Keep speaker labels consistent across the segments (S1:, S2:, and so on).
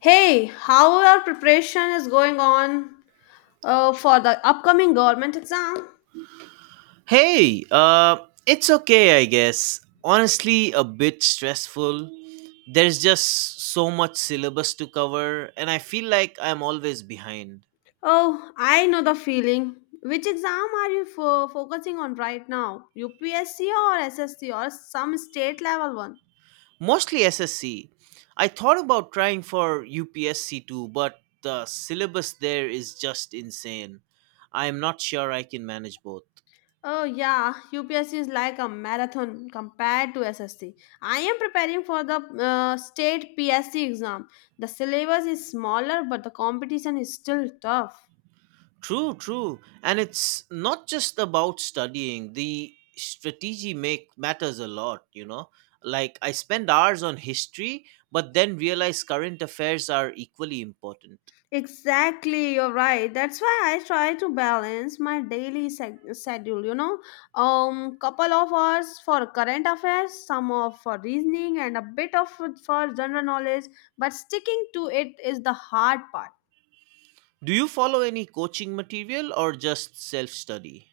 S1: Hey, how our preparation is going on for the upcoming government exam?
S2: Hey, it's okay, I guess. Honestly, a bit stressful. There's just so much syllabus to cover, and I feel like I'm always behind.
S1: Oh, I know the feeling. Which exam are you focusing on right now? UPSC or SSC or some state level one?
S2: Mostly SSC. I thought about trying for UPSC too, but the syllabus there is just insane. I'm not sure I can manage both.
S1: Oh, yeah, UPSC is like a marathon compared to SSC. I am preparing for the state PSC exam. The syllabus is smaller, but the competition is still tough.
S2: True, true. And it's not just about studying. The strategy make matters a lot. Like I spend hours on history, but then realize current affairs are equally important.
S1: Exactly, you're right. That's why I try to balance my daily schedule, you know. Couple of hours for current affairs, some of for reasoning and a bit of for general knowledge, but sticking to it is the hard part.
S2: Do you follow any coaching material or just self-study?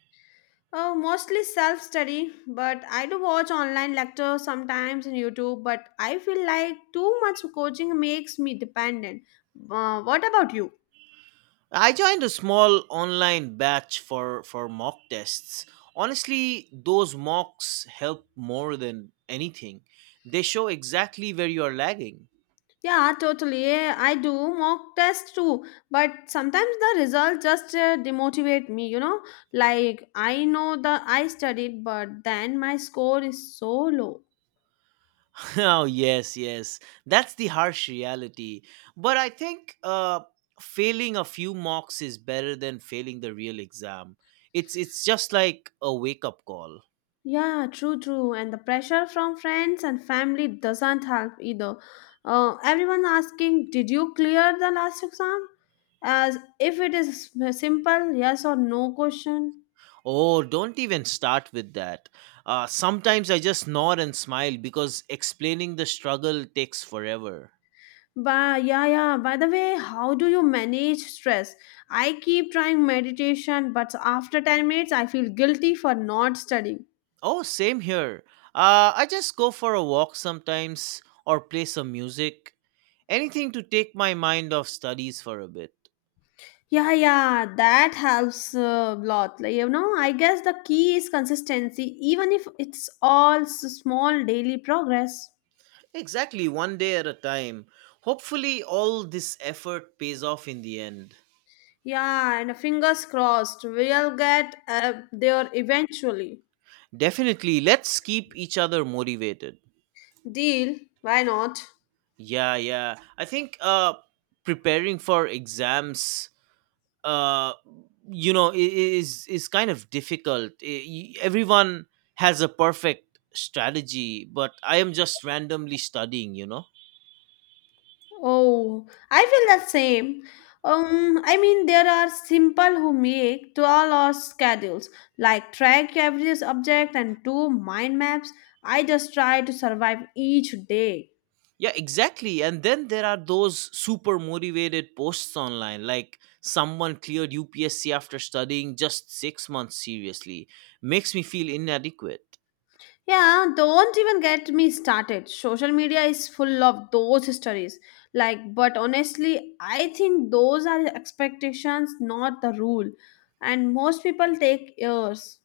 S1: Mostly self-study, but I do watch online lectures sometimes in YouTube, but I feel like too much coaching makes me dependent. What about you?
S2: I joined a small online batch for mock tests. Honestly, those mocks help more than anything. They show exactly where you are lagging.
S1: Yeah, totally. Yeah, I do mock tests too, but sometimes the results just demotivate me, you know? Like I know the I studied, but then my score is so low.
S2: Oh, yes, yes. That's the harsh reality. But I think failing a few mocks is better than failing the real exam. It's just like a wake up call.
S1: Yeah, true, true. And the pressure from friends and family doesn't help either. Everyone asking, "Did you clear the last exam?" as if it is a simple yes or no question.
S2: Oh, don't even start with that. Sometimes I just nod and smile because explaining the struggle takes forever.
S1: But yeah, yeah. By the way, how do you manage stress? I keep trying meditation, but after 10 minutes, I feel guilty for not studying.
S2: Oh, same here. I just go for a walk sometimes or play some music. Anything to take my mind off studies for a bit.
S1: Yeah, yeah, that helps a lot. Like, you know, I guess the key is consistency, even if it's all small daily progress.
S2: Exactly, one day at a time. Hopefully, all this effort pays off in the end.
S1: Yeah, and fingers crossed, we'll get there eventually.
S2: Definitely, let's keep each other motivated.
S1: Deal, why not?
S2: Yeah, yeah. I think preparing for exams uh is kind of difficult. Everyone has a perfect strategy, but I am just randomly studying.
S1: Oh, I feel the same. I mean, there are simple who make 12-hour schedules, like track every object and do mind maps. I just try to survive each day.
S2: Yeah, exactly. And then there are those super motivated posts online, like someone cleared UPSC after studying just 6 months seriously. Makes me feel inadequate.
S1: Yeah, don't even get me started. Social media is full of those stories. Like, but honestly, I think those are expectations, not the rule. And most people take years.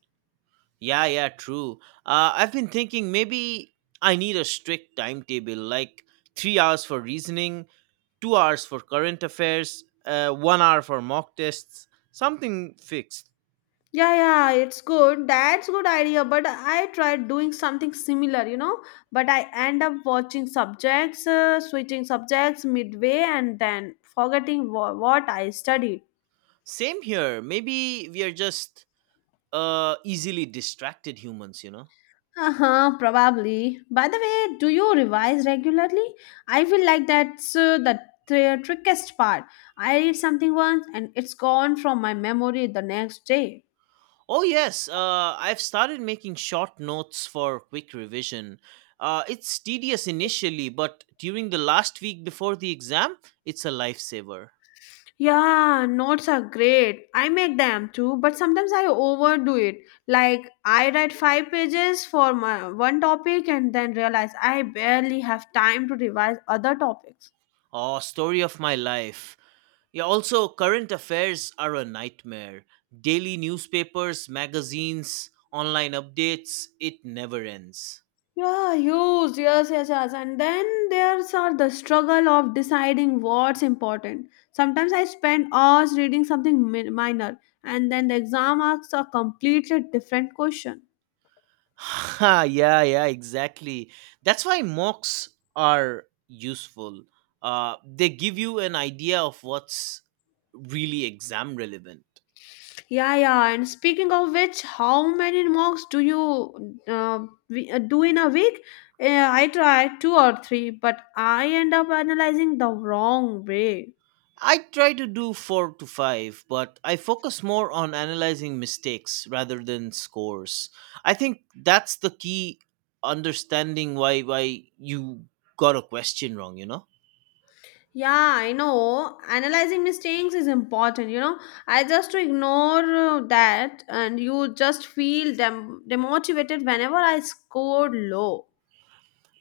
S2: Yeah, yeah, true. I've been thinking maybe I need a strict timetable, like 3 hours for reasoning, 2 hours for current affairs, 1 hour for mock tests, something fixed.
S1: Yeah, yeah, it's good. That's good idea. But I tried doing something similar, you know. But I end up watching subjects, switching subjects midway, and then forgetting what I studied.
S2: Same here. Maybe we are just easily distracted humans, you know?
S1: Uh huh. Probably. By the way, do you revise regularly? I feel like that's the trickiest part. I read something once, and it's gone from my memory the next day.
S2: Oh, yes. I've started making short notes for quick revision. It's tedious initially, but during the last week before the exam, it's a lifesaver.
S1: Yeah, notes are great. I make them too, but sometimes I overdo it. Like I write five pages for my one topic and then realize I barely have time to revise other topics.
S2: Oh, story of my life. Yeah, also, current affairs are a nightmare. Daily newspapers, magazines, online updates, it never ends.
S1: Yes, yes, yes. And then there's are the struggle of deciding what's important. Sometimes I spend hours reading something minor, and then the exam asks a completely different question.
S2: Ha, yeah, yeah, exactly. That's why mocks are useful. They give you an idea of what's really exam relevant.
S1: Yeah, yeah. And speaking of which, how many mocks do you do in a week? I try two or three, but I end up analyzing the wrong way.
S2: I try to do four to five, but I focus more on analyzing mistakes rather than scores. I think that's the key, understanding why you got a question wrong, you know?
S1: Yeah, I know. Analyzing mistakes is important, you know. I just to ignore that, and you just feel demotivated whenever I scored low.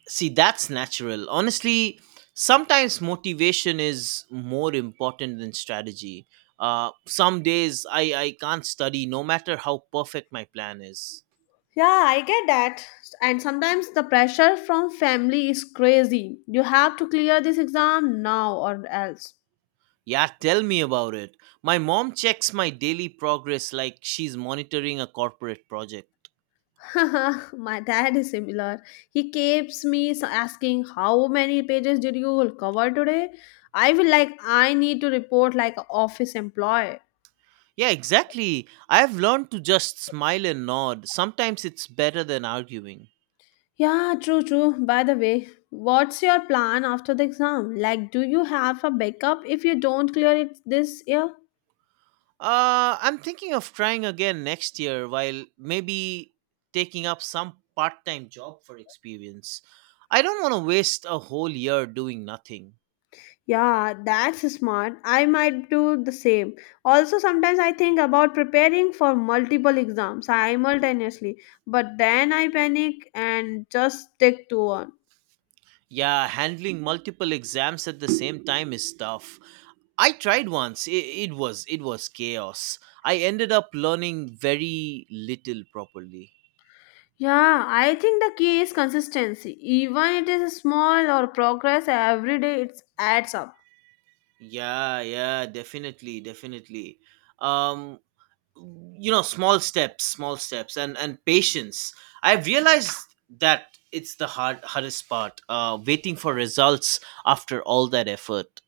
S2: See, that's natural. Honestly, sometimes motivation is more important than strategy. Some days I can't study no matter how perfect my plan is.
S1: Yeah, I get that. And sometimes the pressure from family is crazy. You have to clear this exam now or else.
S2: Yeah, tell me about it. My mom checks my daily progress like she's monitoring a corporate project.
S1: My dad is similar. He keeps me asking, how many pages did you cover today? I will like, I need to report like a office employee.
S2: Yeah, exactly. I've learned to just smile and nod. Sometimes it's better than arguing.
S1: Yeah, true, true. By the way, what's your plan after the exam? Like, do you have a backup if you don't clear it this year?
S2: I'm thinking of trying again next year while maybe taking up some part time job for experience. I don't want to waste a whole year doing nothing.
S1: Yeah, that's smart. I might do the same. Also, sometimes I think about preparing for multiple exams simultaneously, but then I panic and just stick to one.
S2: Yeah, handling multiple exams at the same time is tough. I tried once. It was chaos. I ended up learning very little properly.
S1: Yeah, I think the key is consistency. Even it is a small or progress every day, it adds up.
S2: Yeah, yeah, definitely, definitely. Um small steps and patience. I've realized that it's the hardest part. Waiting for results after all that effort.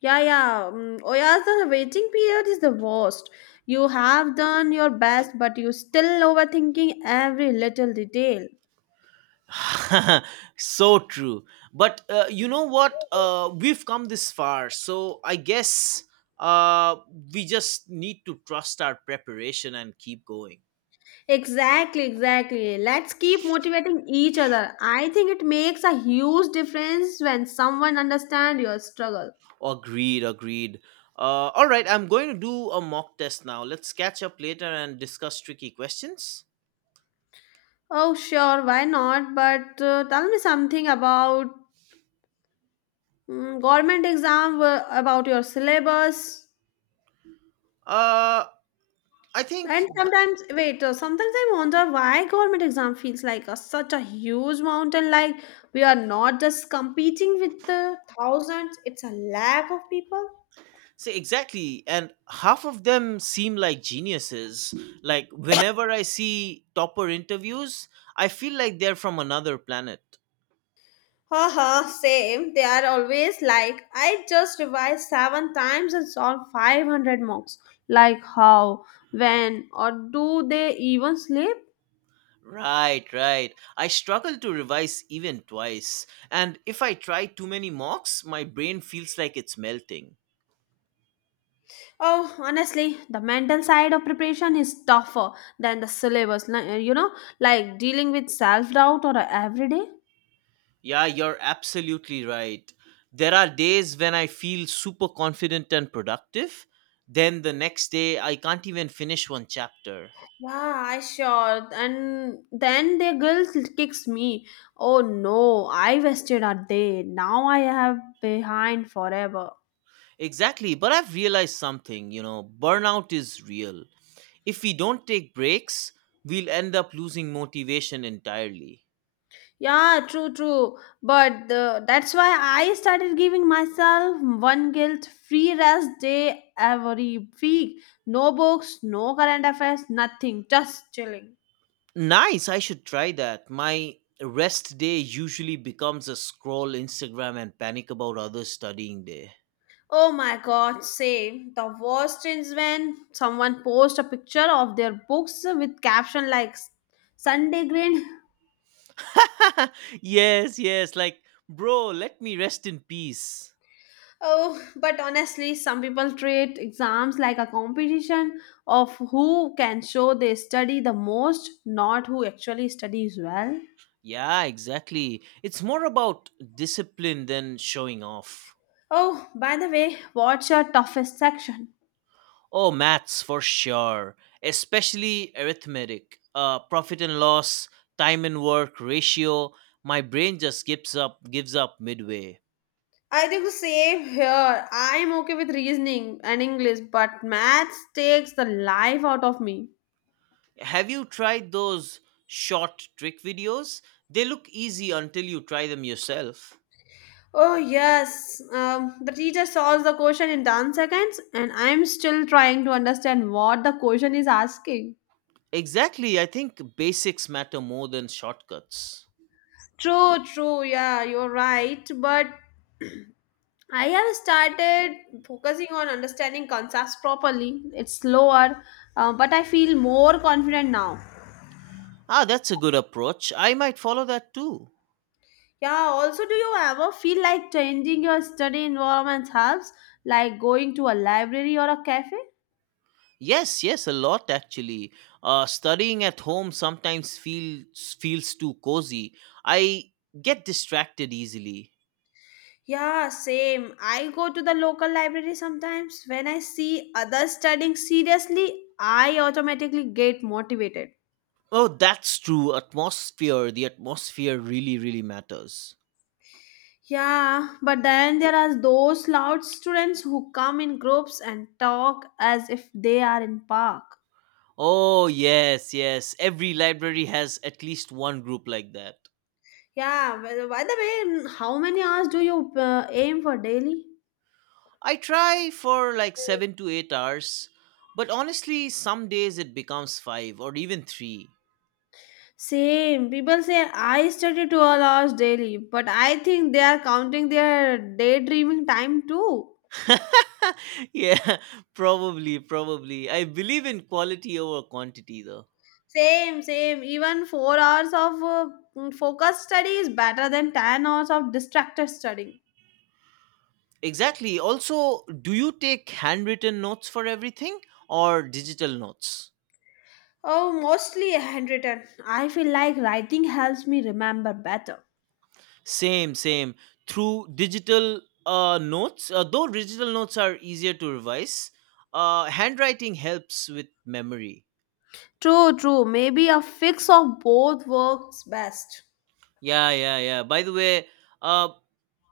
S1: Yeah, yeah. Oh, yeah, the waiting period is the worst. You have done your best, but you still overthinking every little detail.
S2: So true. But you know what? We've come this far, so I guess uh, we just need to trust our preparation and keep going.
S1: Exactly, exactly. Let's keep motivating each other. I think it makes a huge difference when someone understands your struggle.
S2: Agreed, agreed. All right, I'm going to do a mock test now. Let's catch up later and discuss tricky questions.
S1: Oh, sure, why not? But tell me something about government exam, about your syllabus.
S2: Uh, I think,
S1: And sometimes I wonder why government exam feels like a, such a huge mountain. Like we are not just competing with the thousands; it's a lack of people.
S2: say exactly, and half of them seem like geniuses. Like, whenever I see topper interviews, I feel like they're from another planet.
S1: Haha, same. They are always like, I just revised seven times and solved 500 mocks. Like how, when, or do they even sleep?
S2: Right, right. I struggle to revise even twice. And if I try too many mocks, my brain feels like it's melting.
S1: Oh, honestly, the mental side of preparation is tougher than the syllabus, you know, like dealing with self doubt or every day.
S2: Yeah, you're absolutely right. There are days when I feel super confident and productive. Then the next day, I can't even finish one chapter.
S1: Yeah, I sure. And then the guilt kicks me. Oh no, I wasted a day. Now I have behind forever.
S2: Exactly, but I've realized something, burnout is real. If we don't take breaks, we'll end up losing motivation entirely.
S1: Yeah, true, true. But the, that's why I started giving myself one guilt free rest day every week. No books, no current affairs, nothing, just chilling.
S2: Nice, I should try that. My rest day usually becomes a scroll Instagram and panic about others studying day.
S1: Oh my god, same. The worst is when someone posts a picture of their books with caption like Sunday green."
S2: Yes, yes, like, bro, let me rest in peace.
S1: Oh, but honestly, some people treat exams like a competition of who can show they study the most, not who actually studies well.
S2: Yeah, exactly. It's more about discipline than showing off.
S1: Oh, by the way, what's your toughest section?
S2: Oh, maths for sure, especially arithmetic, profit and loss, time and work ratio. My brain just gives up midway.
S1: I think the same here. I'm okay with reasoning and English, but maths takes the life out of me.
S2: Have you tried those short trick videos? They look easy until you try them yourself.
S1: Oh, yes. The teacher solves the question in 10 seconds, and I'm still trying to understand what the question is asking.
S2: Exactly, I think basics matter more than shortcuts.
S1: True, true. Yeah, you're right. But I have started focusing on understanding concepts properly. It's slower, but I feel more confident now.
S2: Ah, that's a good approach. I might follow that too.
S1: Yeah, also, do you ever feel like changing your study environment helps, like going to a library or a cafe?
S2: Yes, yes, a lot actually. Studying at home sometimes feels too cozy. I get distracted easily.
S1: Yeah, same. I go to the local library sometimes. When I see others studying seriously, I automatically get motivated.
S2: Oh, that's true. Atmosphere, the atmosphere really, really matters.
S1: Yeah, but then there are those loud students who come in groups and talk as if they are in park.
S2: Oh, yes, yes. Every library has at least one group like that.
S1: Yeah, well, by the way, how many hours do you aim for daily?
S2: I try for like 7 to 8 hours, but honestly, some days it becomes five or even three.
S1: Same. People say I study 2 hours daily, but I think they are counting their daydreaming time too.
S2: Yeah, probably, probably. I believe in quality over quantity though.
S1: Same, same. Even 4 hours of focused study is better than 10 hours of distracted studying.
S2: Exactly. Also, do you take handwritten notes for everything or digital notes?
S1: Oh, mostly handwritten. I feel like writing helps me remember better.
S2: Same, same. Through digital notes, though digital notes are easier to revise, handwriting helps with memory.
S1: True, true. Maybe a fix of both works best.
S2: Yeah, yeah, yeah. By the way, uh,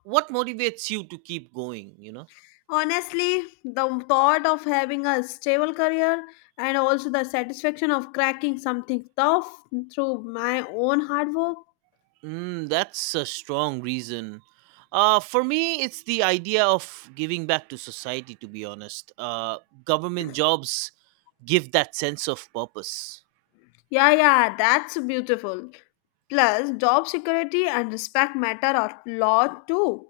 S2: what motivates you to keep going, you know?
S1: Honestly, the thought of having a stable career and also the satisfaction of cracking something tough through my own hard work.
S2: Mm, that's a strong reason. For me, it's the idea of giving back to society. To be honest, government jobs give that sense of purpose.
S1: Yeah, yeah, that's beautiful. Plus, job security and respect matter a lot too.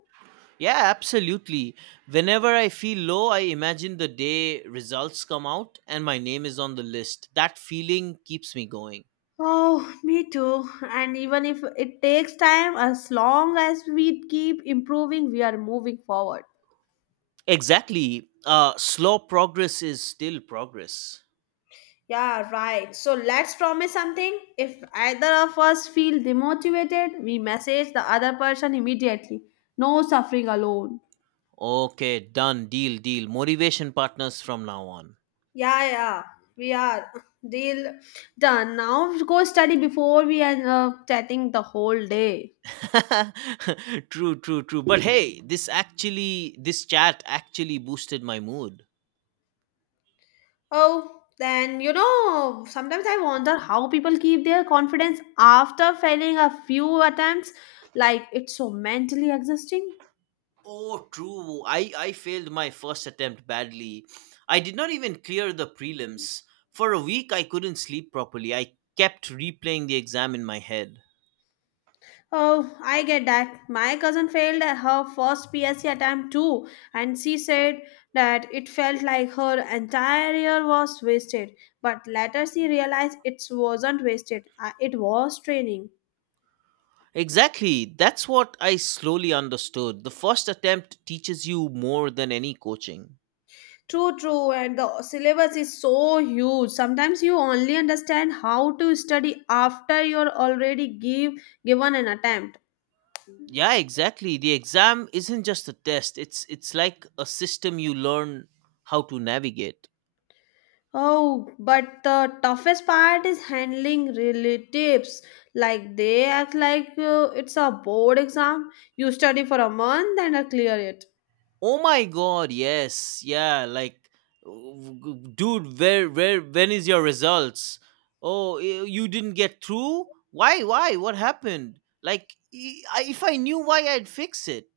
S2: Yeah, absolutely. Whenever I feel low, I imagine the day results come out and my name is on the list. That feeling keeps me going.
S1: Oh, me too. And even if it takes time, as long as we keep improving, we are moving forward.
S2: Exactly. Slow progress is still progress.
S1: Yeah, right. So let's promise something. If either of us feel demotivated, we message the other person immediately. No suffering alone.
S2: Okay, done. Deal, deal. Motivation partners from now on.
S1: Yeah, yeah, we are. Deal done. Now go study before we end up chatting the whole day.
S2: True, true, true. But hey, this chat actually boosted my mood.
S1: Oh, then you know, sometimes I wonder how people keep their confidence after failing a few attempts. Like it's so mentally exhausting.
S2: Oh, true. I failed my first attempt badly. I did not even clear the prelims. For a week, I couldn't sleep properly. I kept replaying the exam in my head.
S1: Oh, I get that. My cousin failed her first PSC attempt too, and she said that it felt like her entire year was wasted. But later she realized it wasn't wasted, it was training.
S2: Exactly. That's what I slowly understood. The first attempt teaches you more than any coaching.
S1: True, true, and the syllabus is so huge. Sometimes you only understand how to study after you're already given an attempt.
S2: Yeah, exactly. The exam isn't just a test. It's like a system you learn how to navigate.
S1: Oh, but the toughest part is handling relatives. Like they act like it's a board exam. You study for a month and clear it.
S2: Oh my god, yes. Yeah, like, dude, where when is your results? Oh, you didn't get through? Why? Why? What happened? Like, if I knew why I'd fix it.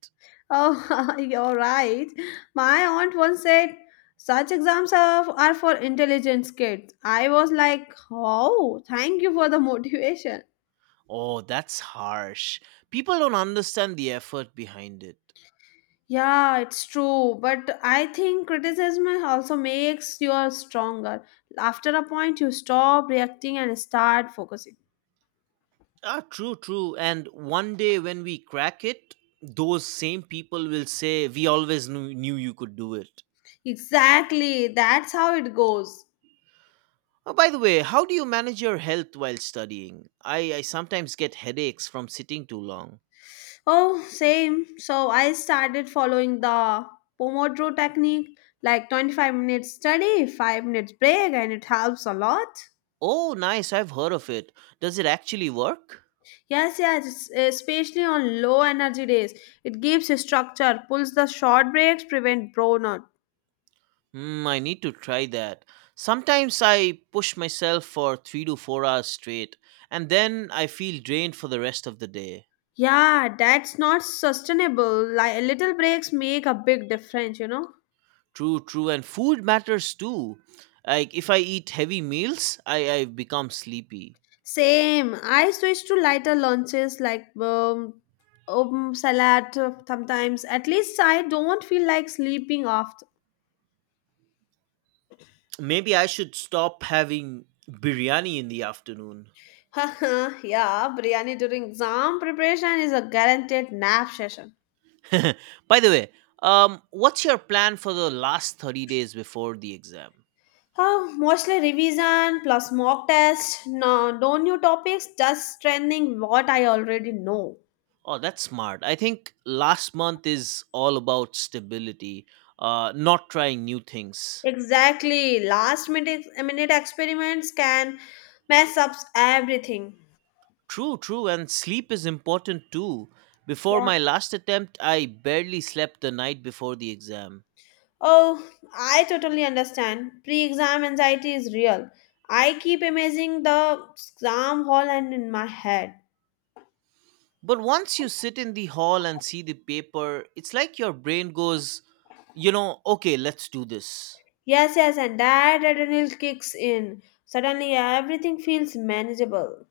S1: Oh, you're right. My aunt once said, such exams are for intelligence kids. I was like, oh, thank you for the motivation.
S2: Oh, that's harsh. People don't understand the effort behind it.
S1: Yeah, it's true. But I think criticism also makes you stronger. After a point, you stop reacting and start focusing.
S2: Ah, true, true. And one day when we crack it, those same people will say we always knew you could do it.
S1: Exactly, that's how it goes.
S2: Oh, by the way, how do you manage your health while studying? I sometimes get headaches from sitting too long.
S1: Oh, same. So I started following the Pomodoro technique, like 25 minutes study, 5 minutes break, and it helps a lot.
S2: Oh, nice, I've heard of it. Does it actually work?
S1: Yes, yes, especially on low energy days. It gives a structure, pulls the short breaks, prevent burnout.
S2: Hmm, I need to try that. Sometimes I push myself for 3 to 4 hours straight, and then I feel drained for the rest of the day.
S1: Yeah, that's not sustainable. Like little breaks make a big difference, you know.
S2: True, true, and food matters too. Like, if I eat heavy meals, I become sleepy.
S1: Same. I switch to lighter lunches like salad sometimes. At least I don't feel like sleeping after.
S2: Maybe I should stop having biryani in the afternoon.
S1: Yeah, biryani during exam preparation is a guaranteed nap session.
S2: By the way, what's your plan for the last 30 days before the exam?
S1: Oh, mostly revision plus mock test. No, no new topics, just strengthening what I already know.
S2: Oh, that's smart. I think last month is all about stability, not trying new things.
S1: Exactly. Last minute experiments can mess up everything.
S2: True, true, and sleep is important too. Before
S1: Yeah.
S2: my last attempt, I barely slept the night before the exam.
S1: Oh, I totally understand. Pre exam anxiety is real. I keep imagining the exam hall and in my head.
S2: But once you sit in the hall and see the paper, it's like your brain goes, okay, let's do this.
S1: Yes, yes, and that adrenaline kicks in. Suddenly everything feels manageable.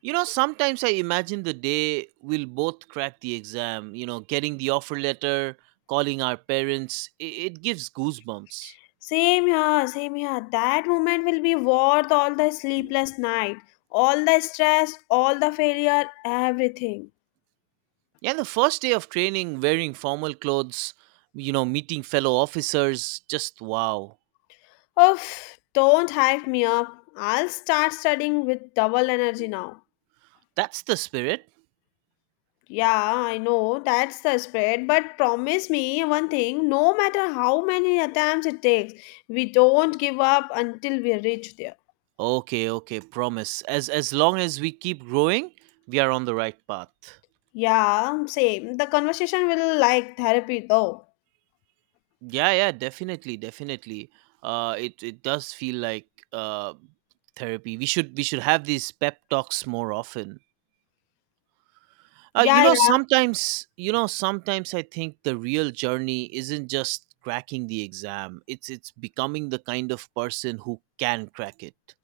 S2: You know, sometimes I imagine the day we'll both crack the exam, getting the offer letter, calling our parents. It gives goosebumps.
S1: Same here, same here. That moment will be worth all the sleepless night, all the stress, all the failure, everything.
S2: Yeah, the first day of training, wearing formal clothes, meeting fellow officers, just wow.
S1: Oof, don't hype me up. I'll start studying with double energy now.
S2: That's the spirit.
S1: Yeah, I know that's the spread, but promise me one thing no matter how many attempts it takes, we don't give up until we reach there.
S2: Okay, okay, promise. As long as we keep growing, we are on the right path.
S1: Yeah, same. The conversation will like therapy though.
S2: Yeah, yeah, definitely, definitely. It does feel like uh therapy. We should have these pep talks more often.
S1: Yeah, yeah.
S2: Sometimes I think the real journey isn't just cracking the exam. It's becoming the kind of person who can crack it.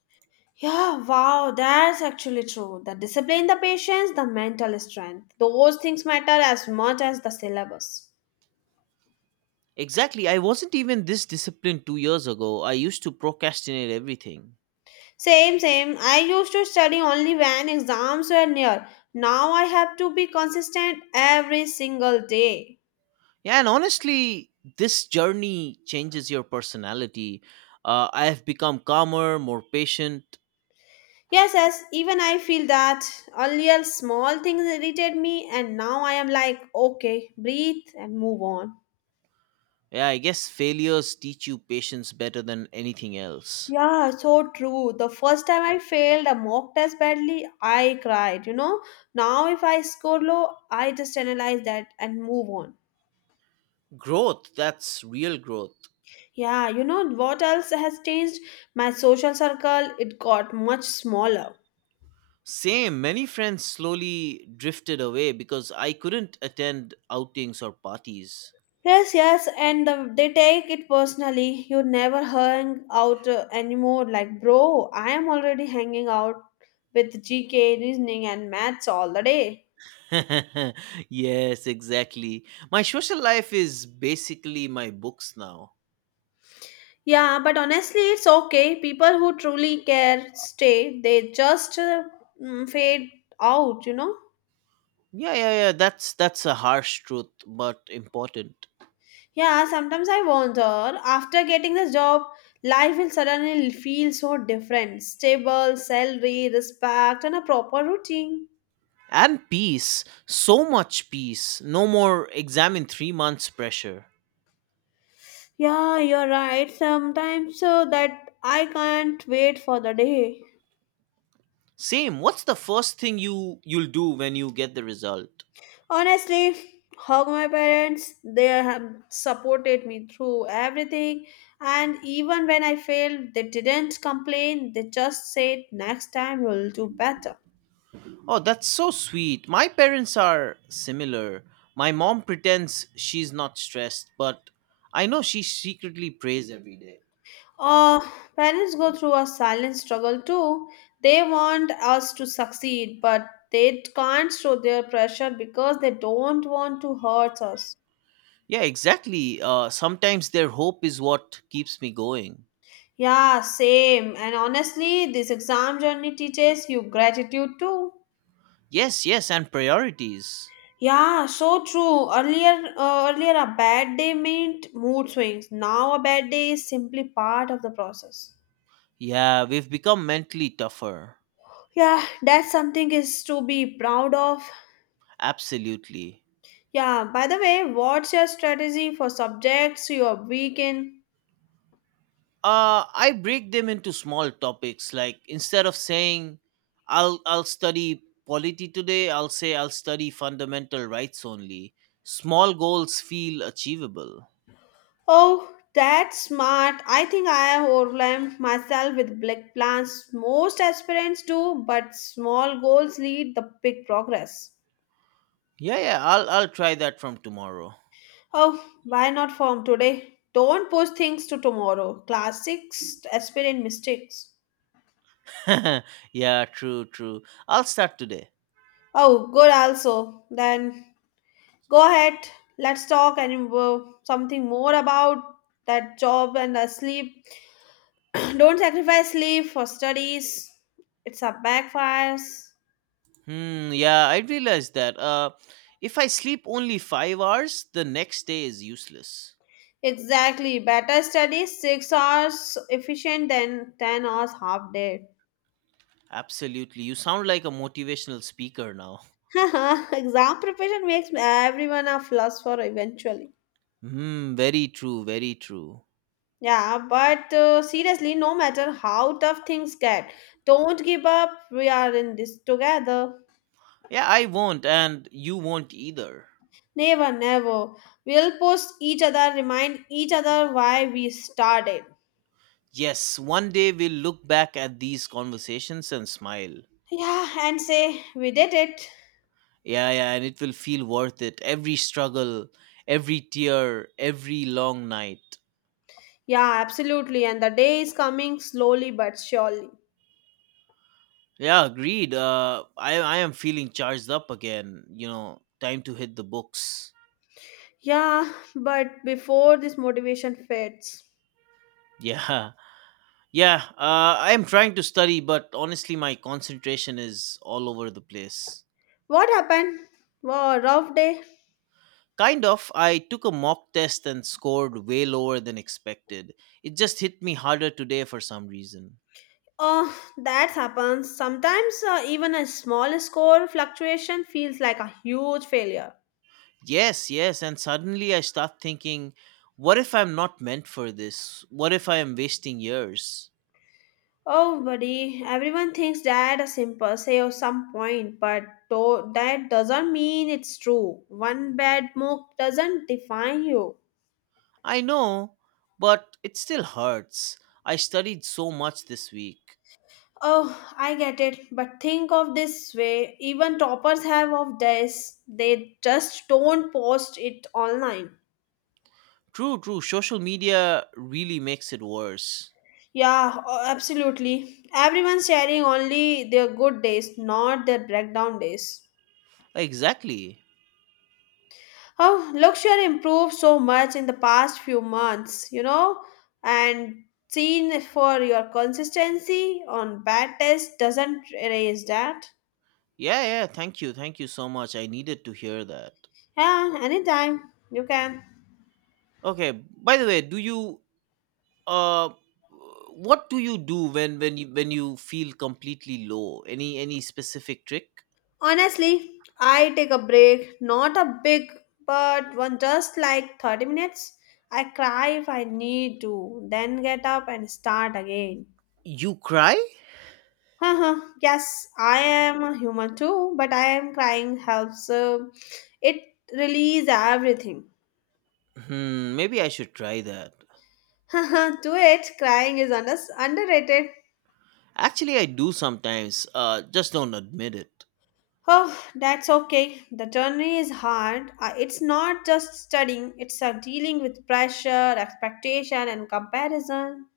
S1: Yeah, wow, that's actually true. The discipline, the patience, the mental strength. Those things matter as much as the syllabus.
S2: Exactly. I wasn't even this disciplined 2 years ago. I used to procrastinate everything.
S1: Same. I used to study only when exams were near. Now I have to be consistent every single day.
S2: Yeah, and honestly, this journey changes your personality. I have become calmer, more patient.
S1: Yes, yes, even I feel that earlier small things irritated me, and now I am like, okay, breathe and move on.
S2: Yeah, I guess failures teach you patience better than anything else.
S1: Yeah, so true. The first time I failed a mock test badly, I cried. You know, now if I score low, I just analyze that and move on.
S2: Growth, that's real growth.
S1: Yeah, you know what else has changed? My social circle, it got much smaller.
S2: Same, many friends slowly drifted away because I couldn't attend outings or parties.
S1: Yes, yes, and they take it personally. You never hang out anymore. Like, bro, I am already hanging out with GK, reasoning, and maths all the day.
S2: Yes, exactly. My social life is basically my books now.
S1: Yeah, but honestly, it's okay. People who truly care stay, they just fade out, you know?
S2: Yeah, yeah, yeah, that's a harsh truth but important.
S1: Yeah, sometimes I wonder after getting this job, life will suddenly feel so different stable, salary, respect, and a proper routine.
S2: And peace, so much peace. No more exam in 3 months pressure.
S1: Yeah, you're right. Sometimes so that I can't wait for the day.
S2: Same. What's the first thing you'll do when you get the result?
S1: Honestly, hug my parents. They have supported me through everything. And even when I failed, they didn't complain. They just said, next time you'll do better.
S2: Oh, that's so sweet. My parents are similar. My mom pretends she's not stressed, but I know she secretly prays every day.
S1: Uh, Parents go through a silent struggle too. They want us to succeed, but they can't show their pressure because they don't want to hurt us.
S2: Yeah, exactly. Sometimes their hope is what keeps me going.
S1: Yeah, same. And honestly, this exam journey teaches you gratitude too.
S2: Yes, yes, and priorities.
S1: Yeah, so true. Earlier a bad day meant mood swings. Now a bad day is simply part of the process.
S2: Yeah, we've become mentally tougher.
S1: Yeah, that's something is to be proud of.
S2: Absolutely.
S1: Yeah, by the way, what's your strategy for subjects you are weak in?
S2: I break them into small topics, like instead of saying, I'll study polity today, I'll say I'll study fundamental rights only. Small goals feel achievable.
S1: Oh, that's smart. I think I have overwhelmed myself with big plans. Most aspirants do, but small goals lead the big progress.
S2: Yeah, yeah, I'll try that from tomorrow.
S1: Oh, why not form today? Don't push things to tomorrow. Classics aspirant mistakes.
S2: Yeah, true, true, I'll start today.
S1: Oh, good also. Then go ahead. Let's talk and something more about that job and the sleep. Don't sacrifice sleep for studies. It's a backfires.
S2: Hmm, yeah, I realized that, if I sleep only 5 hours, the next day is useless.
S1: Exactly. Better study 6 hours efficient than 10 hours half day.
S2: Absolutely. You sound like a motivational speaker now.
S1: Exam preparation makes everyone a philosopher eventually.
S2: Hmm, very true, very true.
S1: Yeah, but seriously, no matter how tough things get, don't give up. We are in this together.
S2: Yeah, I won't, and you won't either.
S1: Never, never. We'll push each other, remind each other why we started.
S2: Yes, one day we'll look back at these conversations and smile.
S1: Yeah, and say we did it.
S2: Yeah, yeah, and it will feel worth it. Every struggle, every tear, every long night.
S1: Yeah, absolutely. And the day is coming slowly but surely.
S2: Yeah, agreed. I am feeling charged up again. Time to hit the books.
S1: Yeah, but before this motivation fades,
S2: Yeah, yeah. I am trying to study, but honestly, my concentration is all over the place.
S1: what happened? Wow, rough day.
S2: Kind of. I took a mock test and scored way lower than expected. It just hit me harder today for some reason.
S1: Oh, that happens. Sometimes even a small score fluctuation feels like a huge failure.
S2: Yes, yes, and suddenly I start thinking, what if I'm not meant for this? What if I am wasting years?
S1: Oh, buddy, everyone thinks that a simple say or some point, but though that doesn't mean it's true. One bad move doesn't define you.
S2: I know, but it still hurts. I studied so much this week.
S1: Oh, I get it. But think of this way even toppers have of this, they just don't post it online.
S2: True, true, social media really makes it worse.
S1: Yeah, absolutely. Everyone's sharing only their good days, not their breakdown days.
S2: Exactly.
S1: Oh, luxury improved so much in the past few months, you know, and seen for your consistency on bad test doesn't erase that.
S2: Yeah, yeah, thank you so much. I needed to hear that.
S1: Yeah, anytime you can.
S2: Okay, by the way, do you uh what do you do when you feel completely low? Any specific trick?
S1: Honestly, I take a break, not a big, but one just like 30 minutes. I cry if I need to, then get up and start again.
S2: You cry?
S1: Haha, yes, I am a human too, but I am crying helps. It release everything.
S2: Hmm, maybe I should try that.
S1: Haha, do it. Crying is underrated.
S2: Actually, I do sometimes, just don't admit it.
S1: Oh, that's okay. The journey is hard. It's not just studying, it's dealing with pressure, expectation, and comparison.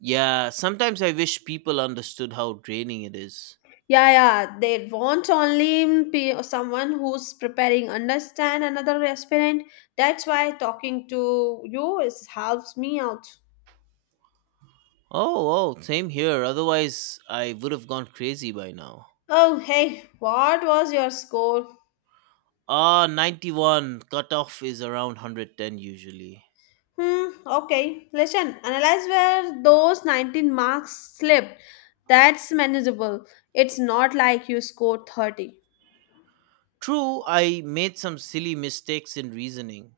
S2: Yeah, sometimes I wish people understood how draining it is.
S1: Yeah, yeah. They want only someone who's preparing, understand another aspirant. That's why talking to you is helps me out.
S2: Oh, oh, same here. Otherwise I would have gone crazy by now.
S1: Oh, hey, what was your score?
S2: Ah, 91. Cutoff is around 110 usually.
S1: Hmm, okay. Listen, analyze where those 19 marks slipped. That's manageable. It's not like you scored 30.
S2: True, I made some silly mistakes in reasoning.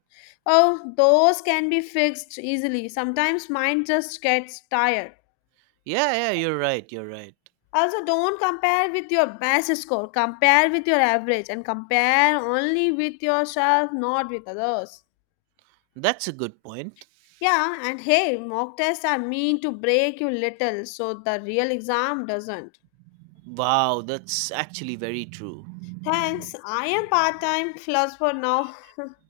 S1: Oh, those can be fixed easily. Sometimes mind just gets tired.
S2: Yeah, yeah, you're right, you're right.
S1: Also, don't compare with your best score. Compare with your average and compare only with yourself, not with others.
S2: That's a good point.
S1: Yeah, and hey, mock tests are mean to break you little, so the real exam doesn't.
S2: Wow, that's actually very true.
S1: Thanks, I am part time philosopher now.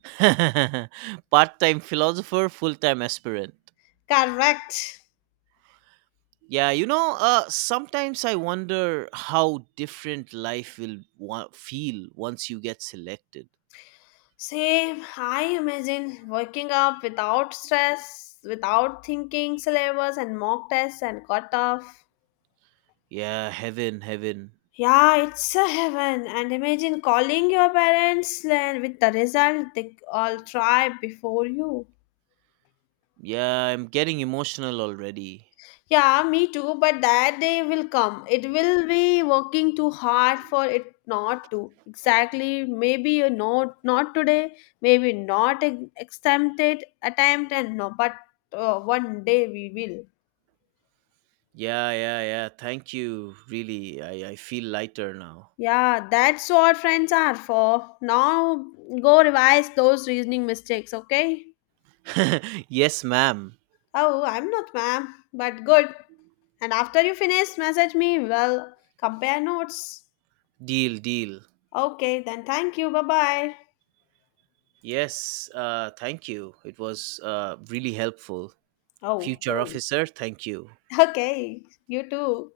S2: Part time philosopher, full time aspirant.
S1: Correct.
S2: Yeah, you know, sometimes I wonder how different life will feel once you get selected.
S1: Same, I imagine waking up without stress, without thinking syllabus and mock tests and cutoff.
S2: Yeah, heaven, heaven.
S1: Yeah, it's a heaven. And imagine calling your parents and with the result they all try before you.
S2: Yeah, I'm getting emotional already.
S1: Yeah, me too, but that day will come. It will be working too hard for it not to. Exactly. Maybe you know not today, maybe not attempt and no, but one day we will.
S2: Yeah, yeah, yeah. Thank you. Really, I feel lighter now.
S1: Yeah, that's what friends are for. Now go revise those reasoning mistakes, okay?
S2: Yes, ma'am.
S1: Oh, I'm not, ma'am, but good. And after you finish, message me. Well, compare notes.
S2: Deal, deal.
S1: Okay, then thank you. Bye bye.
S2: Yes, thank you. It was really helpful.
S1: Oh,
S2: Future
S1: okay.
S2: officer, thank you.
S1: Okay, you too.